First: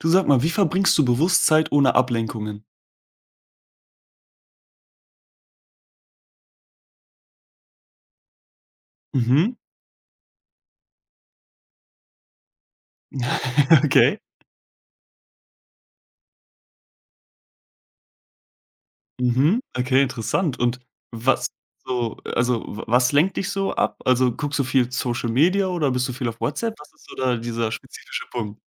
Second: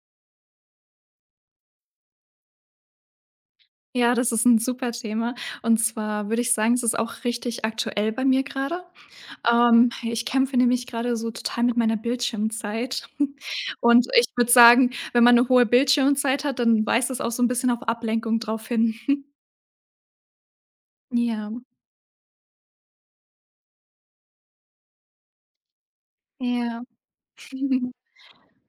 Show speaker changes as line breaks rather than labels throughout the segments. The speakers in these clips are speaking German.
Du sag mal, wie verbringst du bewusst Zeit ohne Ablenkungen?
Ja, das ist 'n super Thema. Und zwar würde ich sagen, es ist auch richtig aktuell bei mir grade.
Mhm.
Ich kämpfe nämlich grade so total mit meiner Bildschirmzeit. Und
Okay.
ich würde sagen, wenn man 'ne hohe Bildschirmzeit hat, dann weist das auch so 'n bisschen auf Ablenkung drauf hin.
Mhm. Okay, interessant. Und was
Ja,
so also, w was lenkt dich so ab? Also, guckst du viel Social Media oder bist du viel auf WhatsApp?
ja.
Was ist so da dieser spezifische Punkt?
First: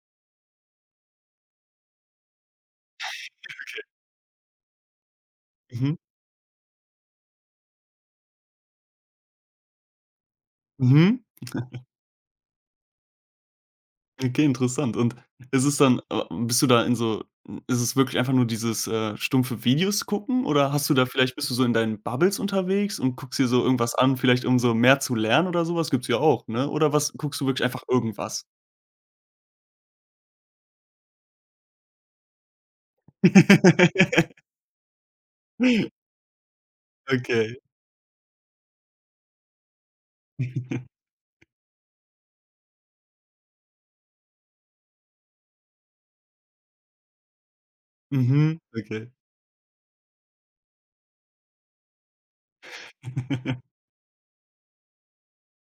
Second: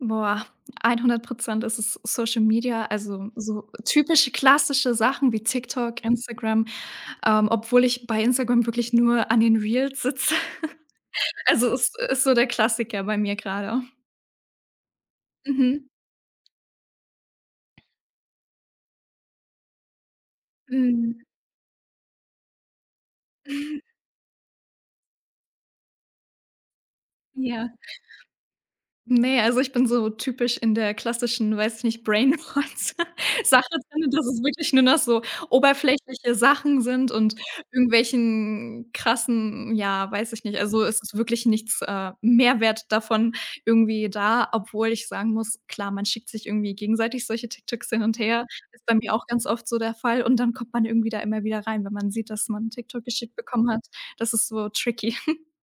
Boah, 100 ist es Social Media, also so typische klassische Sachen wie
Mhm.
TikTok, Instagram, obwohl ich bei Instagram wirklich nur an den Reels sitze.
Mhm.
Also, ist so der Klassiker bei mir grade.
Okay, interessant. Und ist es
Mhm.
dann bist du da in so ist es wirklich einfach nur dieses, stumpfe Videos gucken oder hast du da
Mhm.
vielleicht bist du so in deinen Bubbles unterwegs und guckst dir so irgendwas an, vielleicht um so mehr zu lernen oder sowas. Gibt's ja auch, ne? Oder was guckst du wirklich
Ja.
einfach irgendwas?
Ne, also ich bin so typisch in der klassischen, weiß ich nicht, Brainrot-Sache drin, dass es wirklich nur noch so oberflächliche Sachen sind und
Okay.
irgendwelchen krassen ja, weiß ich nicht. Also, es ist wirklich nichts, Mehrwert davon irgendwie da, obwohl ich sagen muss, klar, man schickt sich irgendwie gegenseitig solche TikToks hin und her.
Mhm,
Ist bei
okay.
mir auch ganz oft so der Fall und dann kommt man irgendwie da immer wieder rein, wenn man sieht, dass man 'n TikTok geschickt bekommen hat. Das ist so tricky.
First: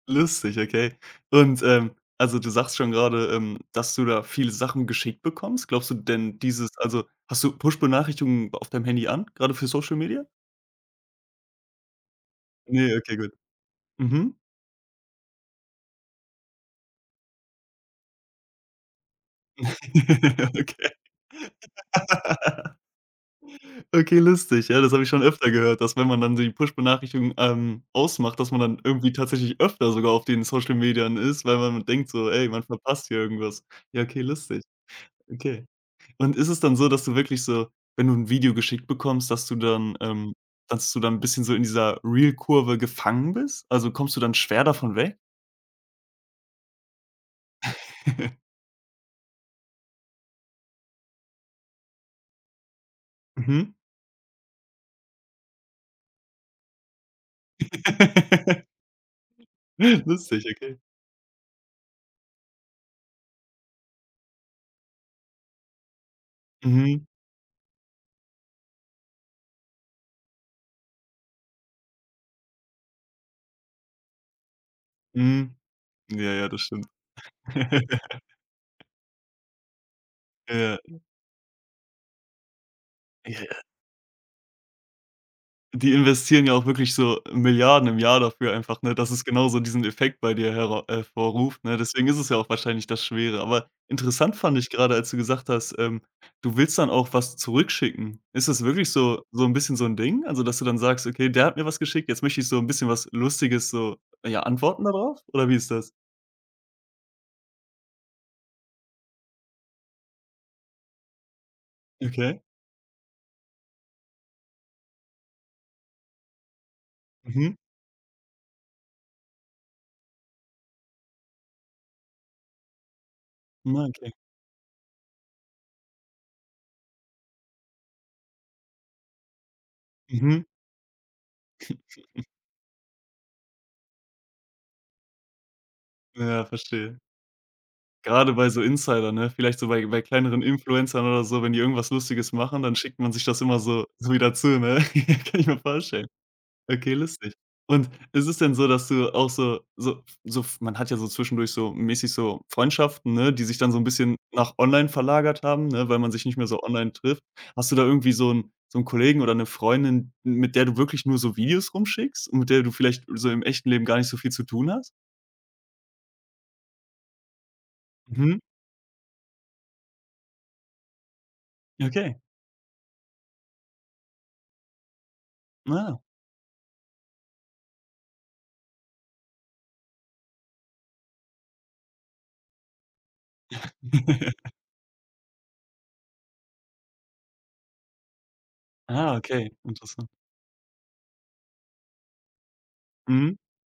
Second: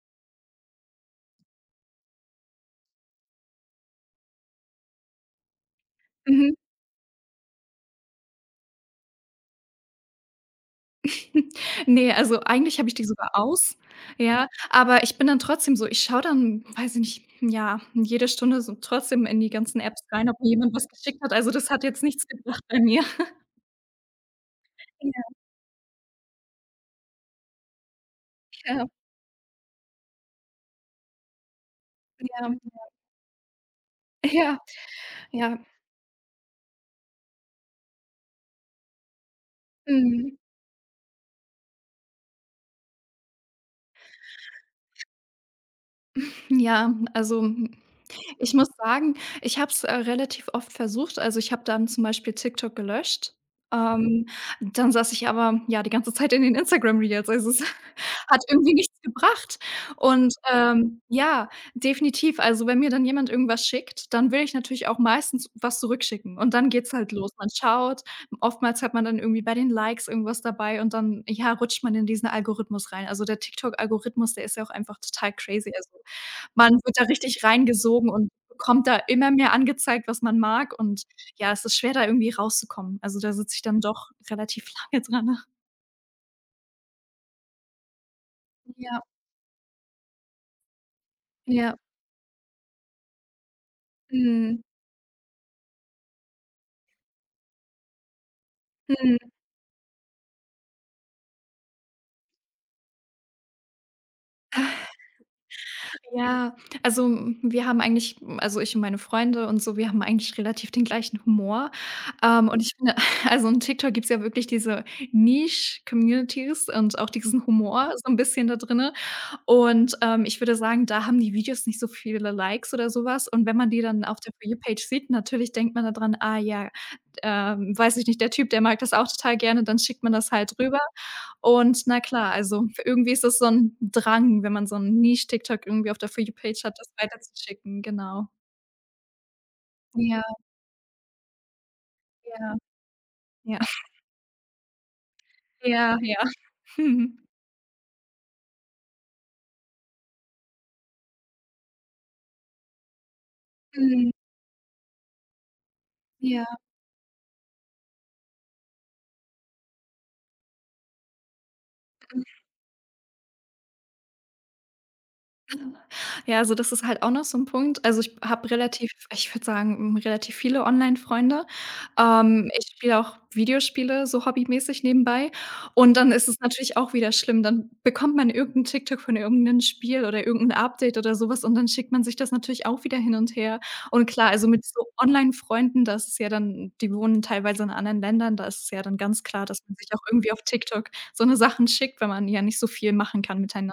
Lustig, okay. Und, also, du sagst schon gerade, dass du da viele Sachen geschickt bekommst. Glaubst du denn
Mhm.
dieses, also, hast du Push-Benachrichtigungen auf deinem Handy an, gerade für Social Media?
Ne, also eigentlich habe ich
Ne,
die
okay,
sogar
gut.
aus,
Mhm.
ja, aber ich bin dann trotzdem so ich schaue dann, weiß ich nicht, ja, jede Stunde so trotzdem in die ganzen Apps rein, ob mir jemand was
Okay.
geschickt hat. Also, das hat jetzt nichts gebracht bei mir.
Okay, lustig. Ja, das habe ich schon öfter gehört, dass, wenn man dann so die Push-Benachrichtigung, ausmacht, dass man
Ja,
dann
ja,
irgendwie tatsächlich öfter sogar auf den Social Medien ist, weil man denkt so: „Ey,
ja,
man verpasst hier irgendwas.“ Ja, okay,
ja,
lustig.
ja.
Okay. Und ist es dann so, dass du wirklich so, wenn du ein Video geschickt bekommst,
Mhm.
dass du dann ein bisschen so in dieser real kurve gefangen bist? Also, kommst du dann schwer davon weg?
Ja, also ich muss sagen, ich habe es, relativ oft versucht. Also, ich habe dann zum Beispiel TikTok gelöscht.
Mhm.
Mhm. Dann saß ich aber, ja, die ganze Zeit in den Instagram Reels. Also, es hat irgendwie nichts gebracht. Und,
Lustig, okay.
ja, definitiv. Also, wenn mir dann jemand irgendwas schickt, dann will ich natürlich auch meistens was zurückschicken. Und dann geht's
Mhm,
halt los. Man schaut, oftmals hat man dann irgendwie bei den Likes irgendwas dabei und dann, ja, rutscht man in diesen Algorithmus rein. Also, der TikTok-Algorithmus, der ist ja auch einfach total
mhm.
crazy. Also
Ja, ja, das
man
stimmt.
wird da richtig reingesogen und bekommt da immer mehr angezeigt, was man mag
Ja.
und ja, es ist schwer, da irgendwie rauszukommen. Also, da sitze
Ja,
ich dann doch relativ lange dran.
die investieren ja auch wirklich so Milliarden im Jahr dafür einfach, ne,
Ja,
dass es genau so diesen Effekt bei dir hera hervorruft,
ja.
ne? Deswegen ist es ja auch wahrscheinlich das Schwere. Aber interessant fand
Mhm.
ich grade, als du gesagt hast, du willst dann auch was zurückschicken. Ist das wirklich so
Mhm.
so 'n bisschen so 'n Ding? Also, dass du dann sagst: „Okay, der hat mir was geschickt, jetzt möchte ich so 'n bisschen was Lustiges so, ja, antworten da drauf?“ Oder wie ist das?
Ja, also, wir haben eigentlich also, ich und meine Freunde und so, wir haben eigentlich relativ den gleichen Humor.
Okay.
Und ich finde also, in TikTok gibt's ja wirklich diese Niche-Communities und auch diesen
Mhm.
Humor so 'n bisschen da drin. Und, ich würde sagen, da haben die Videos nicht so viele Likes oder sowas. Und wenn man die
Na,
dann
okay.
auf der For You Page sieht, natürlich denkt man daran: „Ah ja, weiß ich nicht, der Typ, der mag das auch total gerne“, dann schickt man das
Mhm.
halt rüber. Und na klar, also irgendwie ist es so ein Drang, wenn man so ein Niche-TikTok irgendwie auf der For You
Ja,
Page hat, das
verstehe.
weiterzuschicken, genau.
Gerade bei so Insider, ne? Vielleicht so bei
Ja,
kleineren Influencern oder so, wenn die irgendwas Lustiges
ja,
machen, dann schickt man sich das
ja,
immer so so wieder zu, ne? Kann ich mir
ja,
vorstellen.
ja.
Okay,
Mhm.
lustig. Und ist es denn so, dass du auch so man hat ja so zwischendurch so mäßig so Freundschaften, ne, die sich dann so ein
Mhm,
bisschen nach online verlagert haben, ne, weil man sich nicht mehr
ja.
so online trifft. Hast du da irgendwie so einen Kollegen oder eine Freundin, mit der du wirklich nur so Videos rumschickst und mit der du vielleicht so im echten Leben gar nicht so viel zu tun hast?
Ja, also das ist halt auch noch so 'n Punkt. Also, ich
Mhm.
habe relativ ich würde sagen, relativ viele Online-Freunde.
Okay.
Ich spiele auch Videospiele so hobbymäßig nebenbei und
Ah.
dann ist es natürlich auch wieder schlimm. Dann bekommt man irgend 'n TikTok von irgend 'nem Spiel oder irgend 'n Update oder so was und dann schickt man sich das natürlich auch wieder hin und her. Und klar, also mit so Online-Freunden, das ist ja dann die wohnen teilweise in anderen Ländern, da ist es ja dann
Ah,
ganz klar,
okay,
dass man sich auch
interessant.
irgendwie auf TikTok so 'ne Sachen schickt, weil man ja nicht so viel machen
Mhm.
kann miteinander.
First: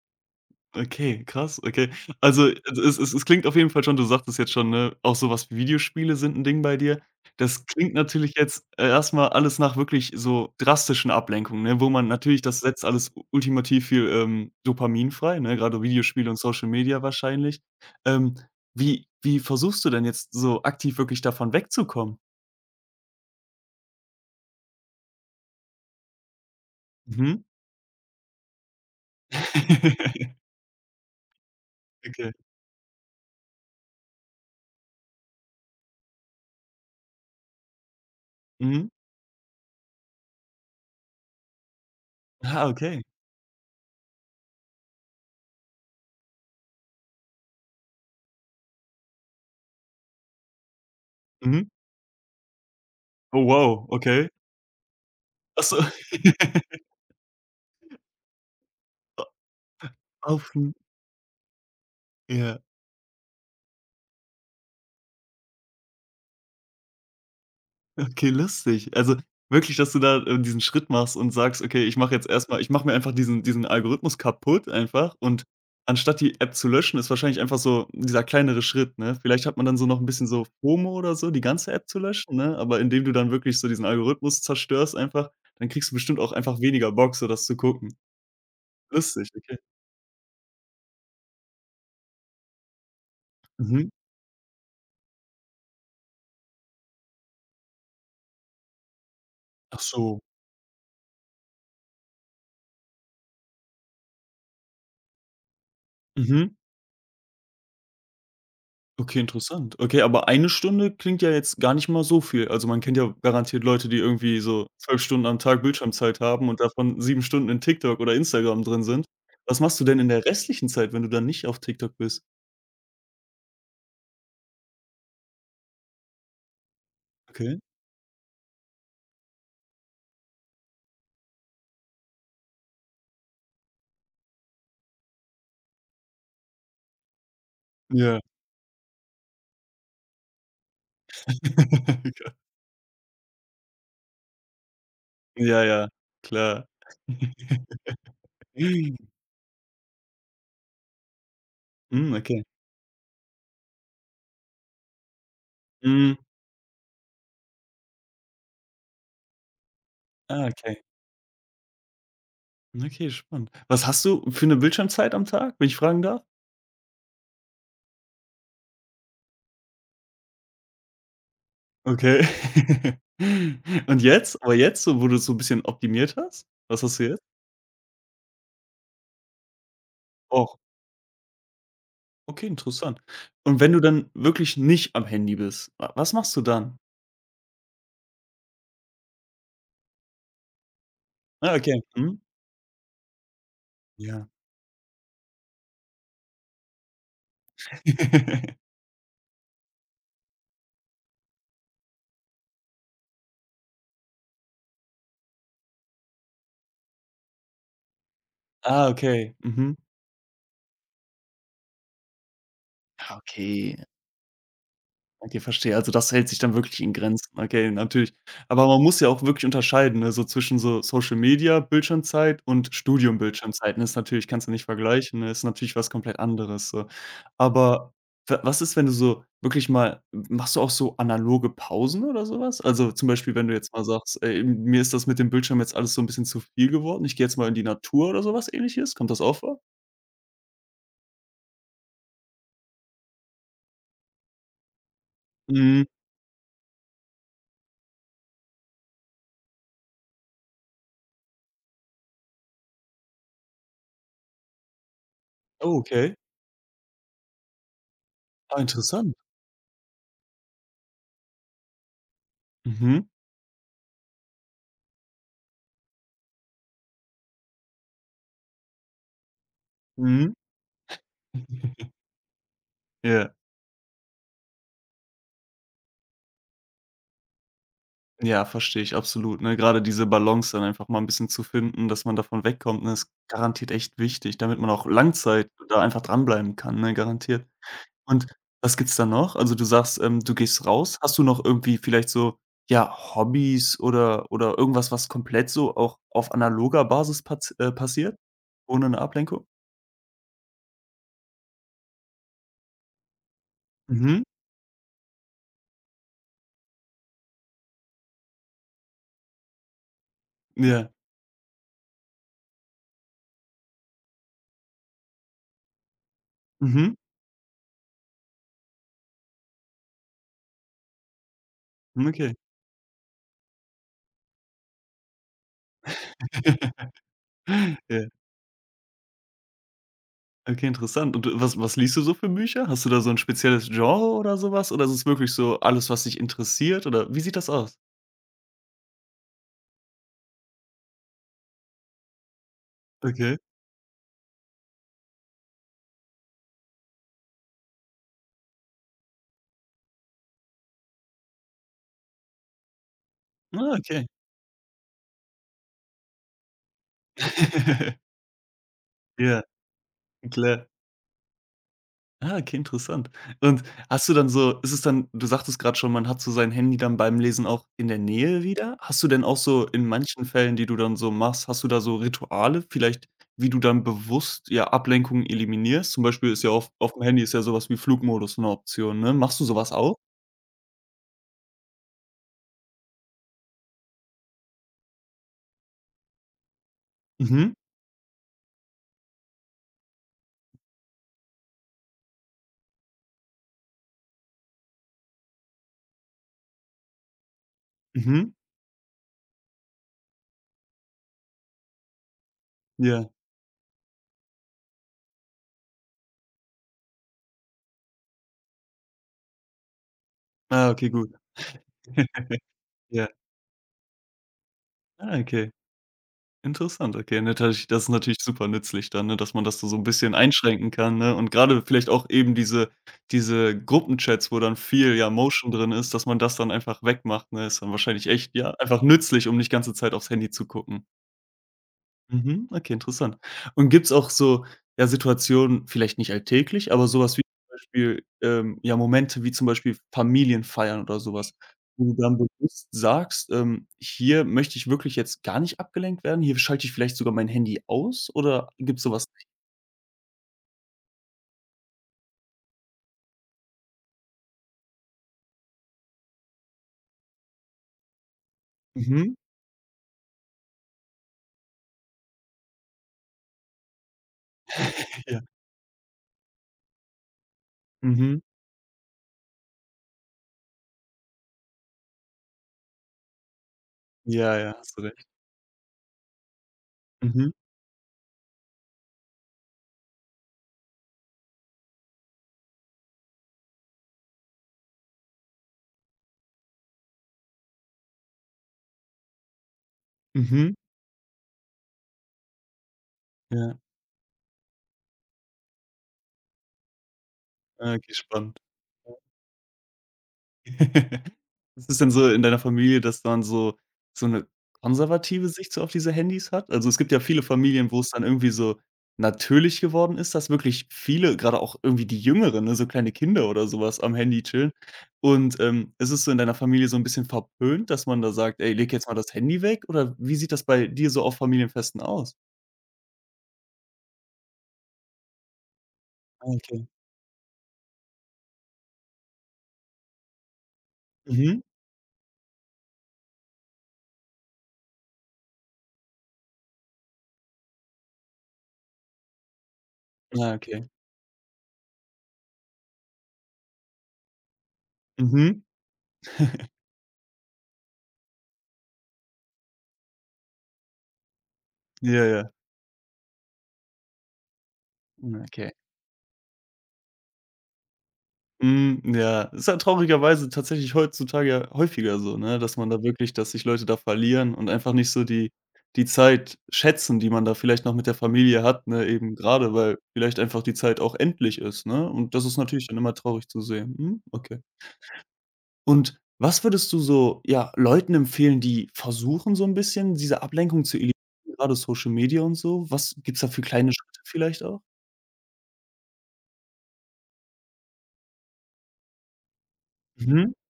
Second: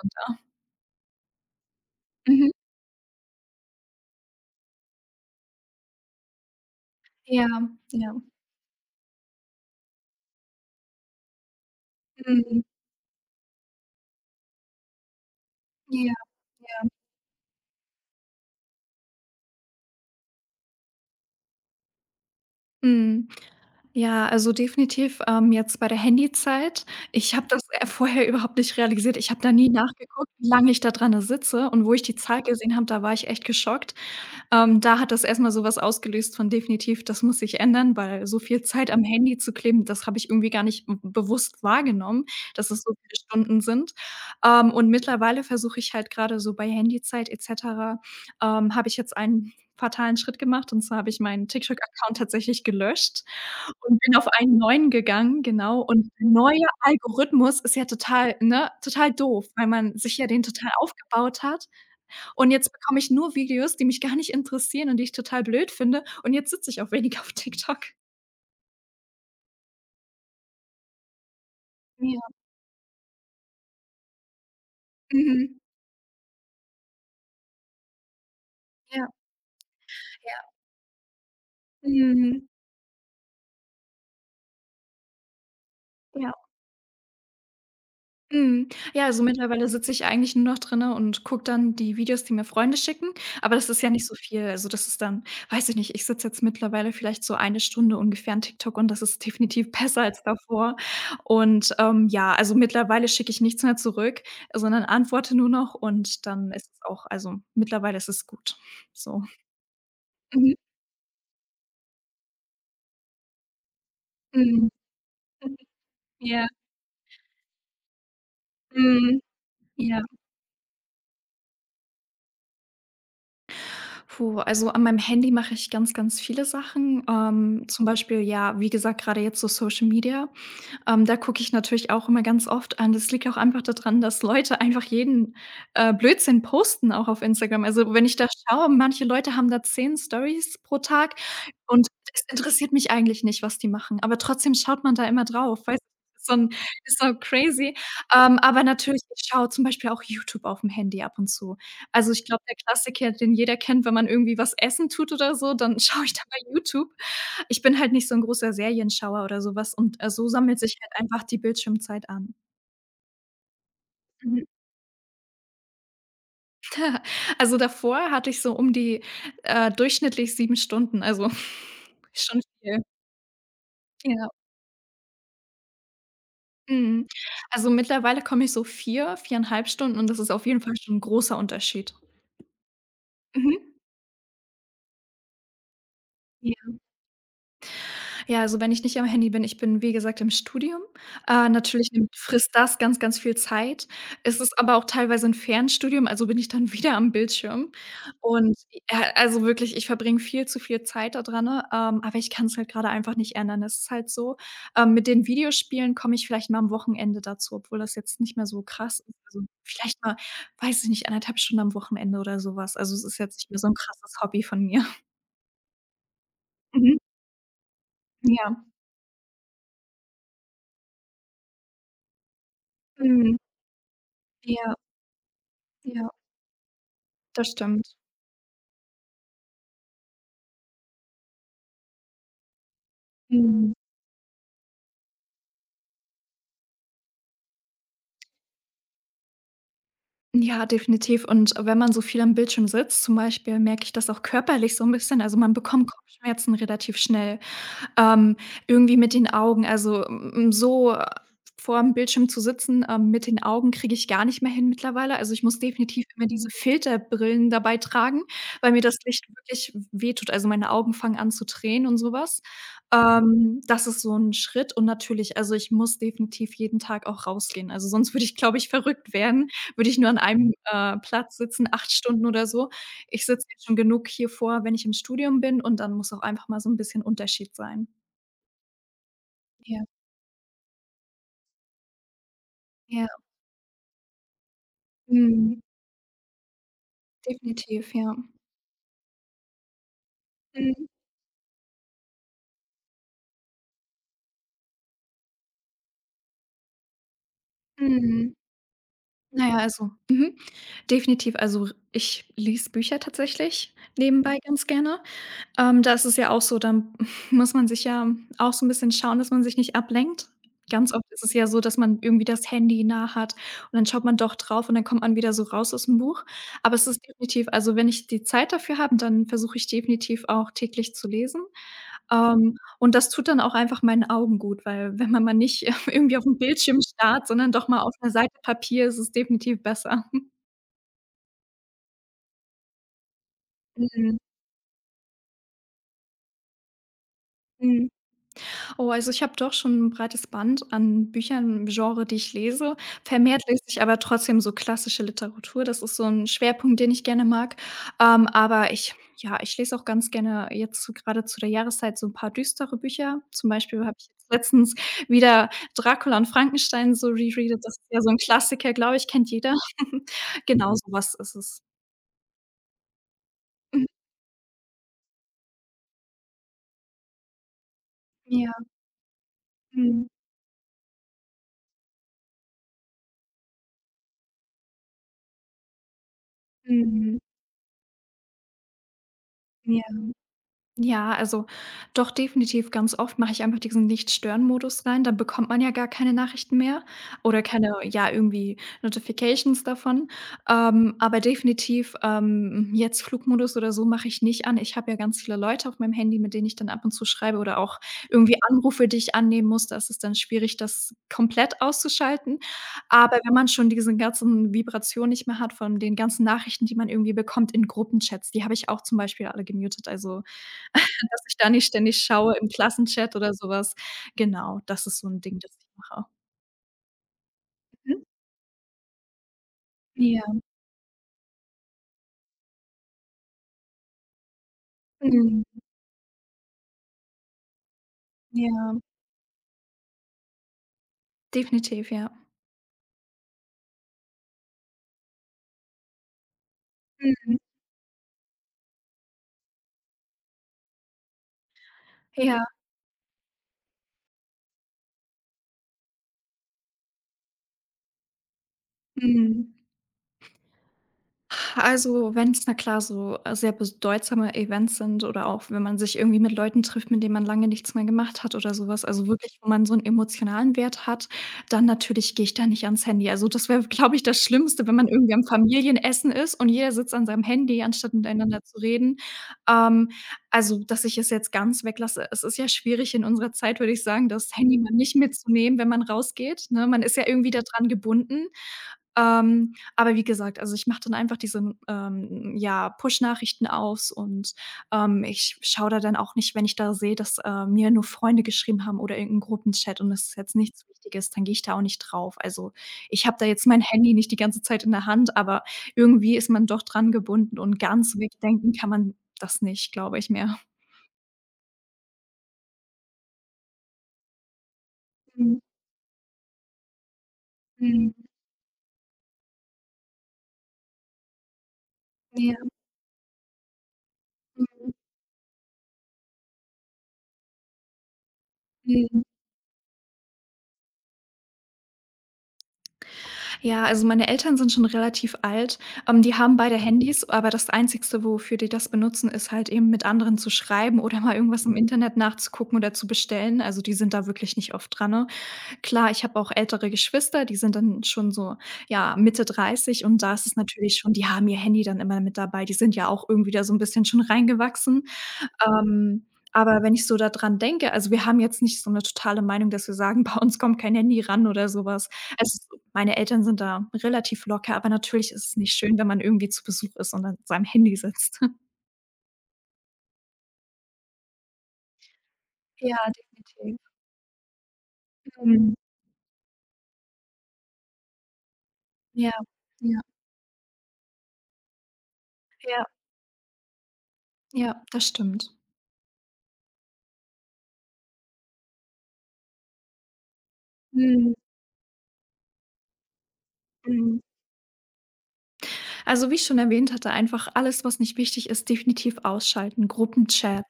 Okay, krass, okay. Also,
Mhm.
es klingt auf jeden Fall schon, du sagtest jetzt schon, ne, auch so was wie Videospiele sind 'n Ding bei dir.
Ja,
Das klingt
ja.
natürlich jetzt erstmal alles nach wirklich so drastischen Ablenkungen, ne, wo man natürlich das
Mhm.
setzt alles ultimativ viel, Dopamin frei, ne, grade
Ja,
Videospiele und Social
ja.
Media wahrscheinlich. Ähm, wie versuchst du denn jetzt so aktiv wirklich davon wegzukommen?
Mhm. Ja, also definitiv, jetzt bei der Handyzeit. Ich
Mhm.
habe das, vorher überhaupt nicht realisiert. Ich habe da nie nachgeguckt, wie lange ich da dran sitze und wo ich die
Okay.
Zahl gesehen habe, da war ich echt geschockt. Da hat das erst mal so was ausgelöst von definitiv, das muss sich ändern, weil so viel
Mhm.
Zeit am Handy zu kleben, das habe ich irgendwie gar nicht m bewusst wahrgenommen,
Ah,
dass es so
okay.
viele Stunden sind. Und mittlerweile versuche ich halt gerade so bei Handyzeit et cetera, habe ich jetzt einen fatalen Schritt gemacht, und zwar habe ich meinen
Mhm.
TikTok-Account tatsächlich gelöscht
Oh wow,
und bin auf
okay.
einen neuen gegangen,
Ach so.
genau. Und der neue Algorithmus ist ja total ne, total doof, weil man sich ja den
Auf
total
'n
aufgebaut hat und
Ja,
jetzt bekomme ich nur Videos, die mich gar nicht interessieren und die ich total blöd finde und jetzt sitze ich auch weniger auf TikTok.
okay, lustig. Also, wirklich, dass du da, diesen Schritt machst und sagst: „Okay, ich mache
Ja.
jetzt erst mal ich mache mir einfach diesen Algorithmus kaputt einfach“, und
Mhm.
anstatt die App zu löschen, ist wahrscheinlich einfach so dieser kleinere Schritt,
Ja,
ne? Vielleicht hat man dann so noch 'n bisschen so
ja.
FOMO oder so, die ganze App zu löschen,
Mhm.
ne? Aber indem du dann wirklich so diesen Algorithmus zerstörst einfach, dann kriegst du bestimmt auch
Ja.
einfach weniger Bock, so das zu gucken.
Mhm. Ja, also
Lustig, okay.
mittlerweile sitze ich eigentlich nur noch drinne und gucke dann die Videos, die mir Freunde schicken, aber das ist
Mhm.
ja nicht so viel. Also, das ist dann weiß ich nicht, ich sitze jetzt mittlerweile vielleicht so 1 Stunde ungefähr an TikTok und das ist definitiv
Ach
besser
so.
als davor. Und, ja, also mittlerweile schicke ich nichts mehr zurück, sondern antworte nur noch und dann
Mhm.
ist es auch also mittlerweile ist es gut.
Okay,
So.
interessant. Okay, aber eine
Mhm.
Stunde klingt ja jetzt gar nicht mal so viel. Also, man kennt ja garantiert Leute, die irgendwie so
Mhm.
12 Stunden am Tag Bildschirmzeit
Ja.
haben und davon 7 Stunden in TikTok oder Instagram drin sind.
Mhm.
Was machst du denn
Ja.
in der restlichen Zeit, wenn du dann nicht auf TikTok bist?
Puh, also an meinem Handy mache ich ganz, ganz viele Sachen.
Okay.
Zum Beispiel, ja, wie gesagt, gerade jetzt so Social Media. Da gucke ich natürlich auch immer ganz oft an. Das liegt auch einfach daran, dass Leute einfach jeden Blödsinn posten, auch auf Instagram. Also wenn ich
Ja.
da schaue, manche Leute haben da 10 Stories pro Tag und es interessiert mich eigentlich nicht, was die machen. Aber trotzdem schaut man da immer
Ja,
drauf. Weißt du,
ja,
ist so, 'n
klar.
ist so crazy. Aber natürlich, ich schaue zum Beispiel auch YouTube auf dem Handy ab und zu. Also,
Hm,
ich
okay.
glaube, der Klassiker, den jeder kennt, wenn man irgendwie was essen tut oder so, dann schaue
Hm.
ich da bei YouTube. Ich bin halt nicht so 'n großer Serienschauer oder so was und, so
Ah,
sammelt sich
okay.
halt einfach die Bildschirmzeit an.
Okay, spannend. Was hast du
Mhm.
für eine Bildschirmzeit am Tag, wenn ich fragen darf?
Also, davor hatte ich so um die, durchschnittlich 7 Stunden, also
Okay.
schon viel.
Und
Ja,
jetzt? Aber jetzt, so wo du es so ein bisschen optimiert hast? Was hast
mhm.
du jetzt?
Also, mittlerweile komme ich so 4, 4,5 Stunden und das ist auf
Och,
jeden Fall schon 'n großer Unterschied.
okay, interessant.
Mhm.
Und wenn du dann wirklich nicht am Handy bist, wa was machst du dann?
Ja, also wenn ich nicht am Handy bin ich bin, wie gesagt, im Studium.
Ah, okay.
Natürlich nimmt
Mhm.
frisst das ganz, ganz viel Zeit.
Ja.
Es ist aber auch teilweise ein Fernstudium, also bin ich dann wieder am Bildschirm. Und, also wirklich, ich verbringe viel zu viel Zeit da dran, ne? Aber ich kann es halt gerade einfach nicht ändern. Es ist halt so. Mit den Videospielen komme ich vielleicht mal am Wochenende dazu, obwohl das jetzt nicht mehr so
Ah,
krass ist.
okay.
Also
Mhm.
vielleicht mal, weiß ich nicht, 1,5 Stunden am Wochenende oder sowas. Also es
Ah,
ist jetzt nicht mehr so ein
okay.
krasses Hobby von mir.
Okay, verstehe. Also, das hält sich dann wirklich in
Mhm.
Grenzen. Okay, natürlich. Aber
Ja.
man muss ja auch wirklich unterscheiden, ne, so zwischen so Social Media Bildschirmzeit und Studium
Mhm.
Bildschirmzeit, ne? Ist natürlich, kannst du nicht
Ja.
vergleichen, ne? Ist natürlich was
Ja.
komplett anderes so.
Das
Aber
stimmt.
w was ist, wenn du so wirklich mal, machst du auch so analoge Pausen oder sowas? Also, zum Beispiel, wenn du jetzt
Mhm.
mal sagst: „Ey, mir ist das mit dem Bildschirm jetzt alles so ein bisschen zu viel geworden. Ich gehe jetzt mal in die Natur“ oder sowas Ähnliches? Kommt das auch vor?
Ja, definitiv. Und wenn man so viel am Bildschirm sitzt, zum Beispiel, merke ich das auch körperlich so ein bisschen. Also, man
Mhm.
bekommt Kopfschmerzen relativ schnell. Ähm, irgendwie mit den Augen, also, so vor dem Bildschirm zu sitzen, mit den Augen kriege ich gar nicht mehr hin mittlerweile. Also, ich muss
Oh,
definitiv
okay.
immer diese Filterbrillen dabei tragen,
Ah,
weil mir das
interessant.
Licht wirklich wehtut. Also, meine Augen fangen an zu tränen und sowas.
Mhm.
Das ist so ein Schritt und natürlich also, ich muss definitiv jeden Tag auch rausgehen. Also, sonst würde ich, glaube ich, verrückt werden, würde ich nur an
Mhm.
einem, Platz sitzen, 8 Stunden oder so. Ich
Ja.
sitze jetzt schon genug hier vor, wenn ich im Studium bin und dann muss auch einfach mal so ein bisschen Unterschied sein.
Ja, verstehe ich absolut, ne? Grade
Ja,
diese Balance dann einfach mal ein bisschen zu finden, dass man davon wegkommt, ne, ist
ja,
garantiert echt wichtig, damit man auch Langzeit
mhm,
da einfach dranbleiben kann, ne, garantiert.
definitiv, ja.
Und was gibt's da noch? Also, du sagst, du gehst
Mhm,
raus. Hast du noch irgendwie vielleicht so, ja, Hobbys oder irgendwas, was komplett so auch auf analoger Basis paz passiert,
mhm.
ohne eine Ablenkung?
Na ja, also definitiv. Also, r ich lese Bücher tatsächlich
Mhm.
nebenbei ganz gerne. Da ist es ja auch so, dann muss man sich ja auch so 'n bisschen schauen, dass man sich nicht ablenkt.
Ja.
Ganz oft ist es ja so, dass man irgendwie das Handy nah hat und dann schaut man doch drauf und dann kommt man wieder so raus aus'm Buch. Aber es
Mhm.
ist definitiv also, wenn ich die Zeit dafür habe, dann versuche ich definitiv auch täglich zu lesen.
Mhm, okay.
Und das tut dann auch einfach meinen Augen gut, weil wenn man mal nicht irgendwie auf dem Bildschirm starrt, sondern doch mal auf
Ja.
'ner Seite Papier, ist es definitiv besser.
Okay, interessant. Und was liest du so für Bücher? Hast du da so ein spezielles Genre
Mhm.
oder sowas? Oder ist es wirklich so alles, was dich interessiert, oder wie sieht das aus?
Mhm. Oh, also ich habe doch schon ein breites Band an Büchern im Genre, die ich lese.
Okay.
Vermehrt lese ich aber trotzdem so klassische Literatur. Das ist so ein Schwerpunkt, den ich gerne mag. Aber ich ja, ich lese auch ganz gerne jetzt so grade zu der Jahreszeit so ein paar düstere Bücher. Zum
Ah,
Beispiel habe ich
okay.
jetzt letztens wieder „Dracula und Frankenstein“ so rereadet. Das ist ja so ein Klassiker, glaube ich, kennt
Ja,
jeder.
klar.
Genau so was ist es.
Ah, okay, interessant. Und
Mhm.
hast du dann so, ist es dann, du sagtest gerade schon, man hat so sein Handy dann beim Lesen auch in der Nähe
Ja.
wieder. Hast du denn auch so in
Mhm.
manchen Fällen, die du dann so machst, hast du da so Rituale vielleicht, wie du dann bewusst, ja, Ablenkungen eliminierst? Zum Beispiel ist ja auf dem
Mhm.
Handy ist ja sowas wie Flugmodus eine Option, ne? Machst du sowas
Ja.
auch?
Ja, also doch definitiv ganz oft mache ich einfach diesen Nicht-Stören-Modus rein. Dann bekommt man ja gar keine Nachrichten mehr oder
Mhm,
keine, ja, irgendwie Notifications davon. Aber definitiv jetzt Flugmodus oder so mache ich nicht an. Ich habe ja ganz viele Leute auf meinem Handy, mit denen ich dann ab und zu schreibe oder auch
mhm.
irgendwie Anrufe, die ich annehmen muss. Da ist es dann schwierig, das komplett auszuschalten.
Ja.
Aber wenn man schon diese ganzen Vibrationen nicht mehr hat von den ganzen Nachrichten, die man irgendwie bekommt in Gruppenchats, die habe ich auch zum Beispiel alle gemutet. Also
Ah, okay, gut.
dass ich da nicht ständig schaue im
Ja.
Klassenchat oder so was. Genau, das ist so
Ah,
'n Ding,
okay.
das ich mache.
Interessant, okay. Ne, dadurch, das ist
Mhm.
natürlich super nützlich dann, ne, dass man das so 'n bisschen
Ja.
einschränken kann, ne? Und gerade vielleicht auch eben diese Gruppenchats, wo dann viel, ja,
Mhm.
Motion drin ist, dass man das dann einfach wegmacht, ne? Ist dann wahrscheinlich echt, ja,
Ja,
einfach nützlich, um nicht ganze Zeit aufs Handy zu gucken.
definitiv, ja.
Mhm, okay, interessant. Und gibt's auch so, ja, Situationen, vielleicht nicht alltäglich, aber sowas wie
Mhm.
zum Beispiel, ja, Momente wie zum Beispiel Familienfeiern oder sowas, wo du dann
Ja.
bewusst sagst: hier möchte ich wirklich jetzt gar nicht abgelenkt werden, hier schalte ich vielleicht sogar mein Handy aus“, oder gibt's sowas?
Mhm. Also, wenn es na klar so, sehr bedeutsame Events sind oder auch wenn man sich irgendwie mit Leuten trifft, mit denen man lange nichts mehr gemacht hat oder sowas,
Nicht?
also
Mhm,
wirklich, wo man so 'n emotionalen Wert hat, dann natürlich gehe ich da nicht ans Handy. Also, das wäre, glaube ich, das Schlimmste, wenn man irgendwie
ja,
am Familienessen ist und jeder sitzt an seinem Handy, anstatt
mhm,
miteinander zu reden. Ähm, also, dass ich es jetzt ganz weglasse, es ist ja schwierig in unserer Zeit, würde ich sagen, das
ja, ja,
Handy mal
hast du
nicht
recht.
mitzunehmen, wenn man rausgeht, ne? Man ist ja irgendwie
Mhm,
da dran gebunden. Aber wie gesagt, also, ich mache dann einfach diese, ja, Push-Nachrichten aus, und ich schaue da dann auch nicht, wenn ich da sehe, dass mir nur Freunde geschrieben haben oder irgend Gruppenchat und das ist jetzt
mhm,
nichts Wichtiges, dann gehe ich da auch nicht drauf. Also, ich habe da jetzt
ja,
mein Handy nicht die ganze Zeit in der Hand, aber irgendwie ist man doch dran gebunden und
ah, okay,
ganz
spannend.
wegdenken kann man das nicht, glaube ich mehr.
Ist es denn so in deiner Familie, dass dann so eine konservative
Mhm,
Sicht so auf diese Handys hat? Also, es gibt ja viele Familien, wo es
mhm,
dann irgendwie so natürlich geworden ist, dass wirklich viele, gerade auch irgendwie die
ja,
Jüngeren, ne, so kleine Kinder oder sowas, am Handy chillen.
mhm,
Und, ist es so in deiner Familie so ein bisschen verpönt, dass man da sagt: „Ey, leg jetzt mal
mhm.
das Handy weg“, oder wie sieht das bei dir so auf Familienfesten aus?
Ja, also meine Eltern sind schon relativ alt. Die
Ah,
haben beide, mhm,
okay.
Handys, aber das Einzigste, wofür die das benutzen, ist halt eben mit anderen zu schreiben oder mal
Mhm.
irgendwas im, mhm, Internet nachzugucken oder zu bestellen. Also die sind da wirklich nicht oft dran. Ne? Klar, ich habe auch ältere Geschwister, die sind dann schon so, ja, Mitte dreißig, und da ist
Ah,
es
okay.
natürlich schon, die haben ihr Handy dann immer mit dabei. Die sind ja auch irgendwie da so ein bisschen schon reingewachsen.
Mhm.
Ähm, aber wenn ich so da dran denke, also, wir haben jetzt nicht so 'ne totale Meinung, dass wir sagen: „Bei uns kommt kein Handy ran“ oder so was.
Ja, ja.
Also, meine Eltern sind da relativ locker, aber natürlich
Hm,
ist es
okay.
nicht schön, wenn man irgendwie zu Besuch ist und an seinem Handy sitzt.
Hm, ja, ist ja traurigerweise tatsächlich heutzutage ja häufiger so, ne, dass man
Ja,
da wirklich, dass sich
definitiv.
Leute da verlieren und einfach nicht so die
Mhm.
die Zeit schätzen, die man da vielleicht noch mit der Familie hat, ne,
Ja.
eben gerade, weil
Ja.
vielleicht einfach die Zeit auch endlich ist, ne? Und das ist natürlich
Ja,
dann immer traurig zu sehen. Mhm, okay.
ja, das stimmt.
Und was würdest du so, ja, Leuten empfehlen, die versuchen, so ein bisschen diese Ablenkung zu eliminieren,
Mhm.
grade Social Media und so? Was gibt's da für kleine
Mhm.
Schritte vielleicht auch?
Also, wie ich schon erwähnt hatte, einfach alles, was nicht wichtig ist, definitiv ausschalten.
Mhm.
Gruppenchats,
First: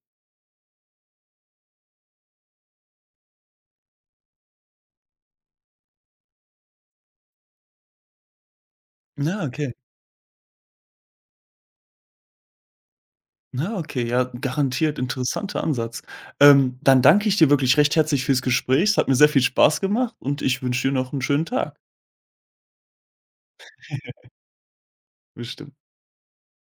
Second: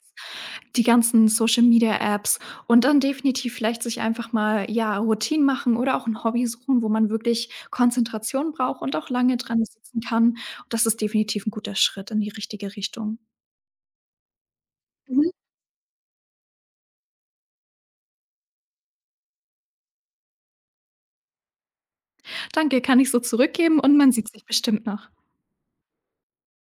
die ganzen Social-Media-Apps, und dann definitiv vielleicht sich einfach mal, ja, Routinen machen oder auch ein Hobby suchen, wo man wirklich Konzentration braucht und auch lange
Ja,
dran
okay.
sitzen kann. Das ist definitiv ein guter Schritt in die richtige Richtung.
Na, okay, ja, garantiert
Mhm.
interessanter Ansatz. Dann danke ich dir wirklich recht herzlich fürs Gespräch. Es hat mir sehr viel Spaß gemacht und ich wünsche dir noch einen schönen Tag.
Danke, kann ich so zurückgeben, und man sieht sich bestimmt noch.
Bestimmt.